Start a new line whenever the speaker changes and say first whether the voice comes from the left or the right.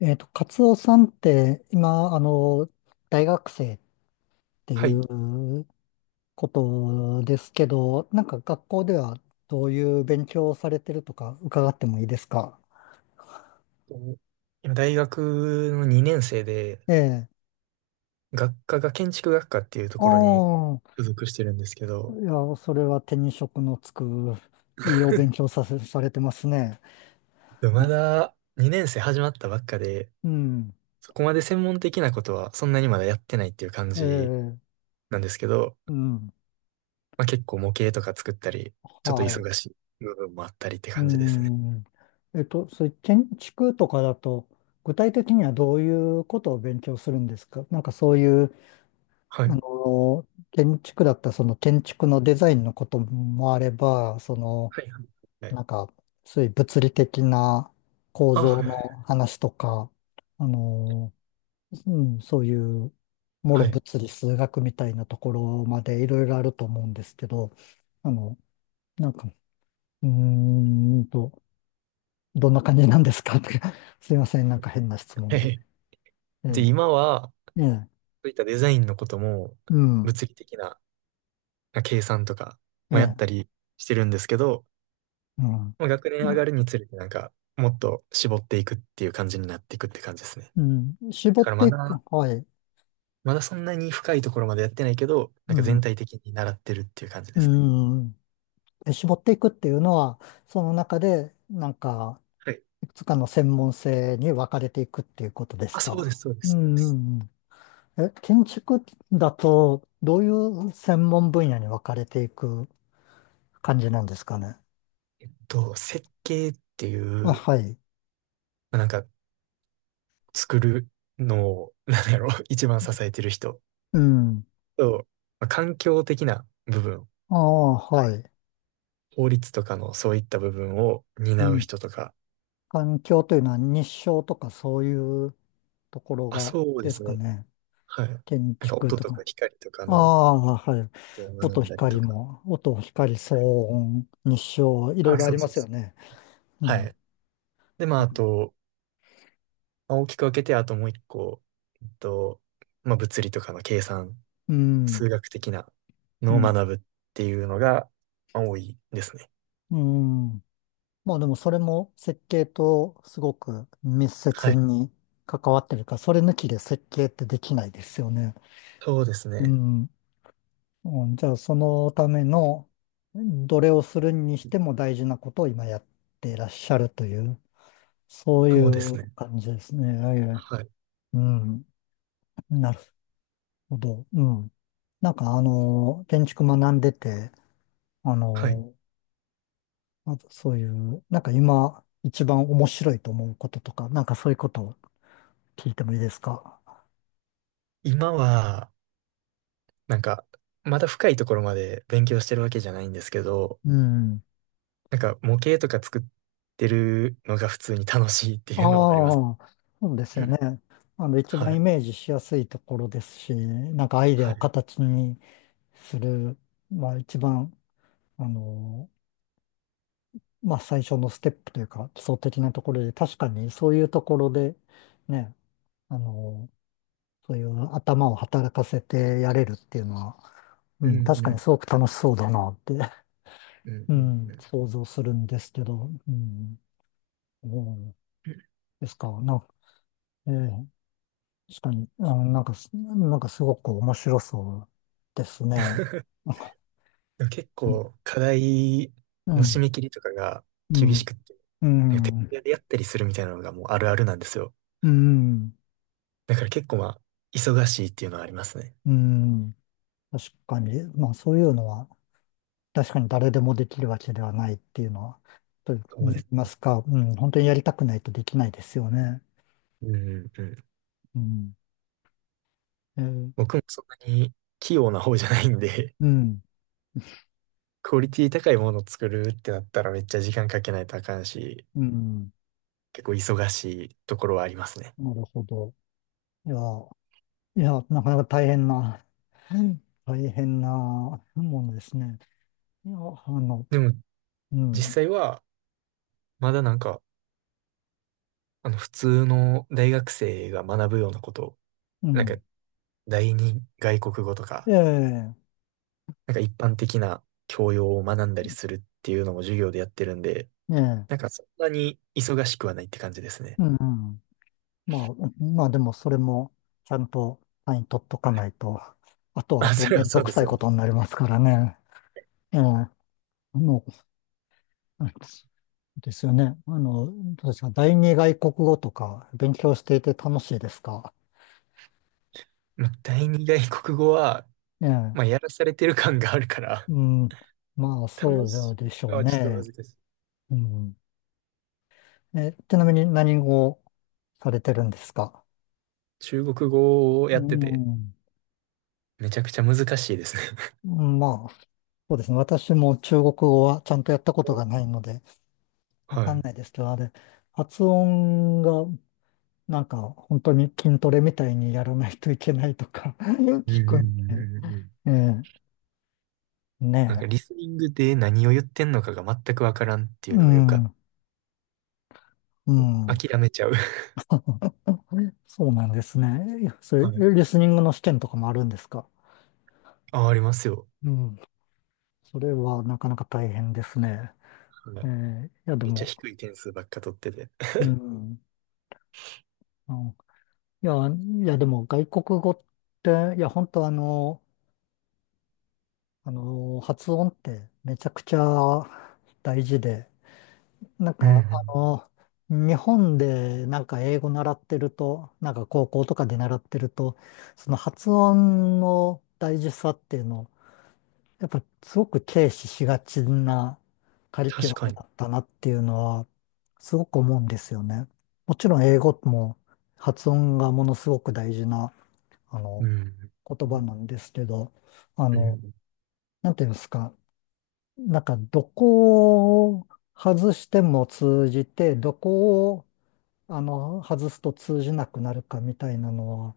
left: カツオさんって、今、大学生ってい
right: はい。
left: うことですけど、なんか学校ではどういう勉強をされてるとか伺ってもいいですか？
right: 今、大学の2年生で、
left: ええ。
right: 学科が建築学科っていうところに
left: ああ、
right: 所属してるんですけ
left: い
right: ど、
left: や、それは手に職のつく、いいお勉強 されてますね。
right: でもまだ2年生始まったばっかで、
left: うん。
right: そこまで専門的なことはそんなにまだやってないっていう感
left: え
right: じ
left: え、
right: なんですけど、
left: うん。
right: まあ、結構模型とか作ったり、ちょっと
left: はい。
right: 忙しい部分もあったりって
left: う
right: 感じですね。
left: ん。そういう建築とかだと、具体的にはどういうことを勉強するんですか？なんかそういう
right: は
left: あ
right: い。
left: の、建築だったらその建築のデザインのこともあれば、
right: はいはいはい。
left: なんか、そういう物理的な構
right: あ、
left: 造
right: はいは
left: の話とか、あの、
right: い。
left: うん、そういう、も
right: は
left: ろ
right: い。
left: 物理数学みたいなところまでいろいろあると思うんですけど、あの、なんか、うーんと、どんな感じなんですかって すいません、なんか変な質
right: は
left: 問で。
right: い。
left: え
right: で、
left: え、
right: 今は、そ
left: ええ、
right: ういったデザインのことも、
left: うん、
right: 物理的なまあ計算とか
left: え
right: もや
left: え、
right: ったりしてるんですけど、
left: うん。
right: まあ、学年上がるにつれてなんか、もっと絞っていくっていう感じになっていくって感じですね。
left: うん、絞
right: だか
left: っ
right: らま
left: ていく、
right: だ、
left: はい。
right: まだそんなに深いところまでやってないけど、な
left: う
right: んか全
left: ん、
right: 体的に習ってるっていう感じで
left: う
right: すね。
left: ん。で絞っていくっていうのは、その中で、なんか、
right: はい。
left: いくつかの専門性に分かれていくっていうことです
right: あ、そうで
left: か？
right: す、そうで
left: う
right: す。
left: ん、
right: そうで
left: う
right: す。
left: んうんえ、建築だと、どういう専門分野に分かれていく感じなんですかね？
right: と、設計ってい
left: あ、
right: う、
left: はい。
right: まあ、なんか作るのを、なんだろう、一番支えてる人
left: うん。
right: と、まあ、環境的な部分、
left: ああ、はい。
right: 法律とかのそういった部分を
left: う
right: 担う
left: ん。
right: 人とか、
left: 環境というのは日照とかそういうところ
right: あ、
left: が
right: そうで
left: です
right: す
left: か
right: ね。
left: ね？
right: はい。な
left: 建
right: んか
left: 築
right: 音
left: と
right: とか
left: か。
right: 光とか
left: あ
right: のこ
left: あ、はい。
right: とを学
left: 音、
right: んだりと
left: 光
right: か。
left: も、音、光、騒音、日照、いろい
right: あ、
left: ろあ
right: そ
left: り
right: う
left: ま
right: そう
left: すよ
right: そう。
left: ね。う
right: は
left: ん。
right: い。で、まあ、あと、まあ、大きく分けて、あともう一個、えっと、まあ、物理とかの計算、
left: うん。
right: 数学的な
left: う
right: のを
left: ん。
right: 学ぶっていうのが、まあ多いですね。
left: うん。まあでもそれも設計とすごく密
right: は
left: 接
right: い。
left: に関わってるから、それ抜きで設計ってできないですよね。
right: そうです
left: う
right: ね。
left: ん。うんじゃあそのための、どれをするにしても大事なことを今やっていらっしゃるという、そう
right: そうで
left: い
right: す
left: う
right: ね。
left: 感じですね。はいはい
right: はい。
left: うん。なるほど。うん。なんか建築学んでて、あ
right: はい。
left: の、あとそういう、なんか今一番面白いと思うこととか、なんかそういうことを聞いてもいいですか？
right: 今は、なんか、まだ深いところまで勉強してるわけじゃないんですけど、
left: うん。
right: なんか模型とか作ってるのが普通に楽しいって
left: あ
right: いうのはあります。
left: あ、そうです
right: う
left: よ
right: ん。
left: ね。一
right: は
left: 番イ
right: い。
left: メージしやすいところですし、なんかアイデア
right: は
left: を
right: い。
left: 形にする、まあ一番、あの、まあ最初のステップというか、基礎的なところで、確かにそういうところで、ね、あのそういう頭を働かせてやれるっていうのは、う
right: う
left: ん、確
right: んう
left: かに
right: ん
left: すごく楽しそうだなって、
right: うんう
left: う
right: ん
left: ん、
right: うん。
left: 想像するんですけど、うん、そうですか、ええ確かに、あ、なんかす、なんかすごく面白そうですね。
right: でも結構 課題
left: う
right: の締
left: ん、
right: め切りとかが
left: う
right: 厳し
left: ん、
right: くって、
left: う
right: なんか徹
left: ん、
right: 夜でやったりするみたいなのがもうあるあるなんですよ。
left: うん、
right: だから結構まあ、忙しいっていうのはありますね。
left: うん、確かに、まあそういうのは、確かに誰でもできるわけではないっていうのは、と
right: そう
left: 言
right: で
left: い
right: す
left: ま
right: ね。
left: すか、うん、本当にやりたくないとできないですよね。
right: うんうんうん。
left: うんえー
right: 僕もそんなに器用な方じゃないんで、
left: うん、
right: クオリティ高いものを作るってなったらめっちゃ時間かけないとあかんし、
left: うん、
right: 結構忙しいところはありますね。
left: なるほど。いや、いや、なかなか大変な、うん大変なものですね。いや、
right: でも
left: う
right: 実
left: ん、
right: 際はまだなんか、あの普通の大学生が学ぶようなこと
left: う
right: なんか、
left: ん、
right: 第二外国語と
left: え
right: か、
left: え、
right: なんか一般的な教養を学んだりするっていうのも授業でやってるんで、
left: ええ、
right: なんかそんなに忙しくはないって感じですね。
left: うん、うんまあ、まあでもそれもちゃんと単位取っとか
right: は
left: な
right: い。
left: いと、あとはあ
right: あ、
left: と
right: それ
left: め
right: は
left: ん
right: そ
left: ど
right: う
left: く
right: で
left: さい
right: すね。
left: ことになりますからね。ええ、の、ですよね。どうですか、第二外国語とか勉強していて楽しいですか？
right: まあ第二外国語は、
left: え
right: まあ、
left: え
right: やらされてる感があるから、
left: うん。まあ、
right: 楽
left: そ
right: し
left: うで
right: い
left: しょ
right: か
left: う
right: はちょっと
left: ね。
right: 難しい。
left: うん。え、ちなみに何をされてるんですか？
right: 中国語を
left: う
right: やってて、
left: ん。
right: めちゃくちゃ難しいですね。
left: まあ、そうですね。私も中国語はちゃんとやったこと
right: お、
left: がないので、わ
right: は
left: かん
right: い。
left: ないですけど、あれ、発音が、なんか、本当に筋トレみたいにやらないといけないとか
right: うん
left: 聞
right: うん
left: くん
right: う
left: で、
right: んうんうん。
left: ええ、
right: なん
left: ね
right: か
left: え。
right: リスニングで何を言ってんのかが全くわからんっていう
left: う
right: のがよく、
left: ん、う
right: あ、
left: ん。
right: 諦めちゃう。
left: そうなんですね。そ
right: は
left: う
right: い。
left: リスニングの試験とかもあるんですか？
right: あ、ありますよ。
left: うん。それはなかなか大変ですね。
right: はい。
left: いや、で
right: めっちゃ
left: も、
right: 低い点数ばっか取ってて。
left: うん、あのいや、いや、でも外国語って、いや、本当発音ってめちゃくちゃ大事で、なん
right: う
left: か、
right: ん。
left: 日本でなんか英語習ってると、なんか高校とかで習ってると、その発音の大事さっていうのをやっぱすごく軽視しがちなカリキュ
right: 確
left: ラ
right: か
left: ム
right: に。
left: だったなっていうのはすごく思うんですよね。もちろん英語も発音がものすごく大事なあ
right: う
left: の
right: ん。
left: 言葉なんですけど、あ
right: う
left: の、
right: ん。
left: なんていうんですか、なんかどこを外しても通じて、どこを外すと通じなくなるかみたいなのは、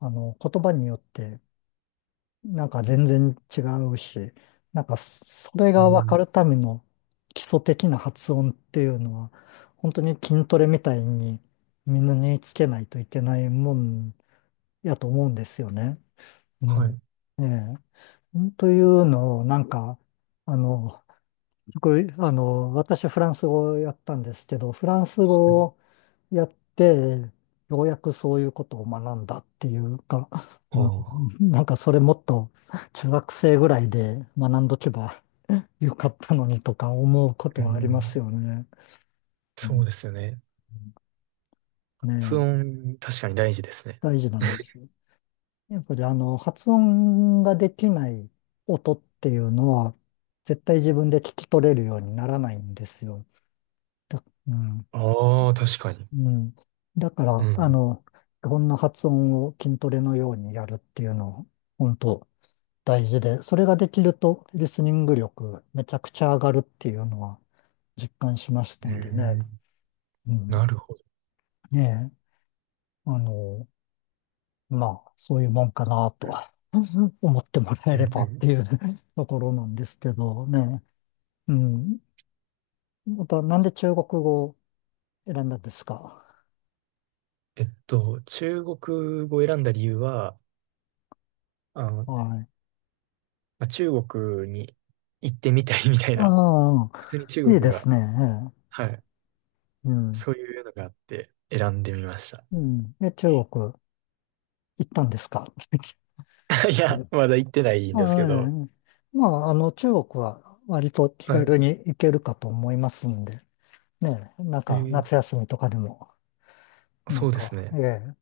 left: あの言葉によってなんか全然違うし、なんかそそれ
right: う
left: が分か
right: ん。
left: るための基礎的な発音っていうのは、本当に筋トレみたいにみんな身につけないといけないもんやと思うんですよね。う
right: は
left: ん。
right: い。
left: ええ。というのを、なんか、あの、僕あの、私フランス語をやったんですけど、フランス
right: は
left: 語を
right: い。
left: やって、ようやくそういうことを学んだっていうか、
right: あ
left: うん、
right: あ。
left: なんかそれもっと中学生ぐらいで学んどけばよかったのにとか思うこ
right: う
left: とはあります
right: ん。
left: よね。う
right: そ
left: ん
right: うですよね。
left: ね
right: 発
left: え、
right: 音、確かに大事ですね。
left: 大事なんですよ。やっぱり発音ができない音っていうのは、絶対自分で聞き取れるようにならないんですよ。うん。
right: ああ、確かに。
left: うん。だか
right: う
left: ら、
right: ん。
left: こんな発音を筋トレのようにやるっていうのを、本当大事で、それができるとリスニング力めちゃくちゃ上がるっていうのは実感しました
right: う
left: んでね。
right: ん。
left: うん。
right: なるほど。
left: ねえ、あの、まあ、そういうもんかなと 思ってもら
right: う
left: えれ
right: ん。
left: ば
right: う
left: って
right: ん。
left: いう ところなんですけどね。うん。また、なんで中国語を選んだんですか？
right: 中国語を選んだ理由は、あの、
left: はい。
right: まあ中国に行ってみたいみたいな、
left: あ
right: 普通に
left: あ、
right: 中
left: いいで
right: 国
left: す
right: が、
left: ね。ええ
right: はい、
left: うん。
right: そういうのがあって選んでみました。
left: うん。で、中国行ったんですか？
right: いや、まだ行ってないんですけど、
left: はい。まあ、中国は割と気
right: はい。
left: 軽に行けるかと思いますんで、ね、なん
right: え
left: か
right: ー、
left: 夏休みとかでも、なん
right: そうです
left: か、え
right: ね。
left: え、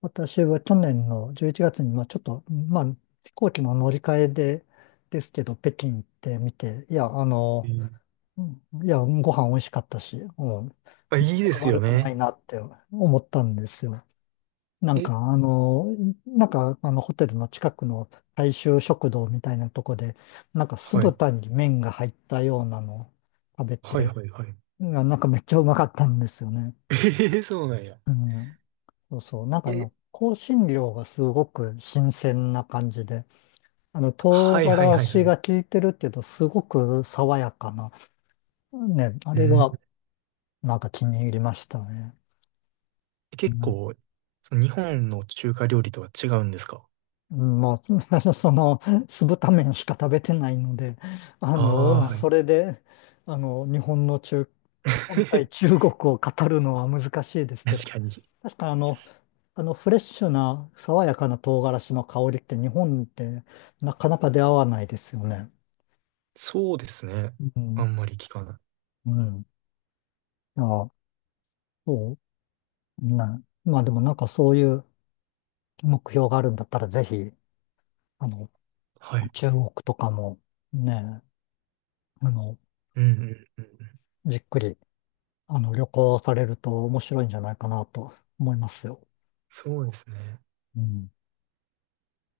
left: 私は去年の11月に、まあちょっと、まあ飛行機の乗り換えで、ですけど、北京行ってみて、いや、
right: えー、
left: うんいや、ご飯美味しかったし、うん、
right: あ、
left: な
right: い
left: か
right: い
left: な
right: で
left: か
right: すよ
left: 悪くない
right: ね。
left: なって思ったんですよ。なん
right: え、
left: か、ホテルの近くの大衆食堂みたいなとこで、なんか酢
right: はい。
left: 豚に麺が入ったようなのを食べ
right: はい
left: て、
right: はいはい。
left: んかめっちゃうまかったんですよね。
right: えー、そうなんや。
left: うん。そうそう。なんか
right: え、
left: 香辛料がすごく新鮮な感じで、
right: は
left: 唐
right: いはい
left: 辛
right: はいは
left: 子
right: い。
left: が効いてるけど、すごく爽やかな。ね、あ
right: う
left: れ
right: ん。
left: が、なんか気に入りましたね。
right: 結構、その日本の中華料理とは違うんですか？
left: うんまあ、酢豚麺しか食べてないので、あ
right: あ
left: の、
right: あー、はい。
left: それで、あの、日本の本対 中国を語るのは難しいですけど、
right: 確かに。
left: 確かフレッシュな、爽やかな唐辛子の香りって日本ってなかなか出会わないですよね。
right: そうですね。
left: う
right: あ
left: ん、
right: んまり聞かない。
left: うん。あ、そう、ね。まあでもなんかそういう目標があるんだったら、ぜひ、あの、
right: はい。
left: 中国とかも、ね、あの、
right: うんうんうんうん。
left: じっくり、旅行されると面白いんじゃないかなと思いますよ。
right: そうですね。
left: うん。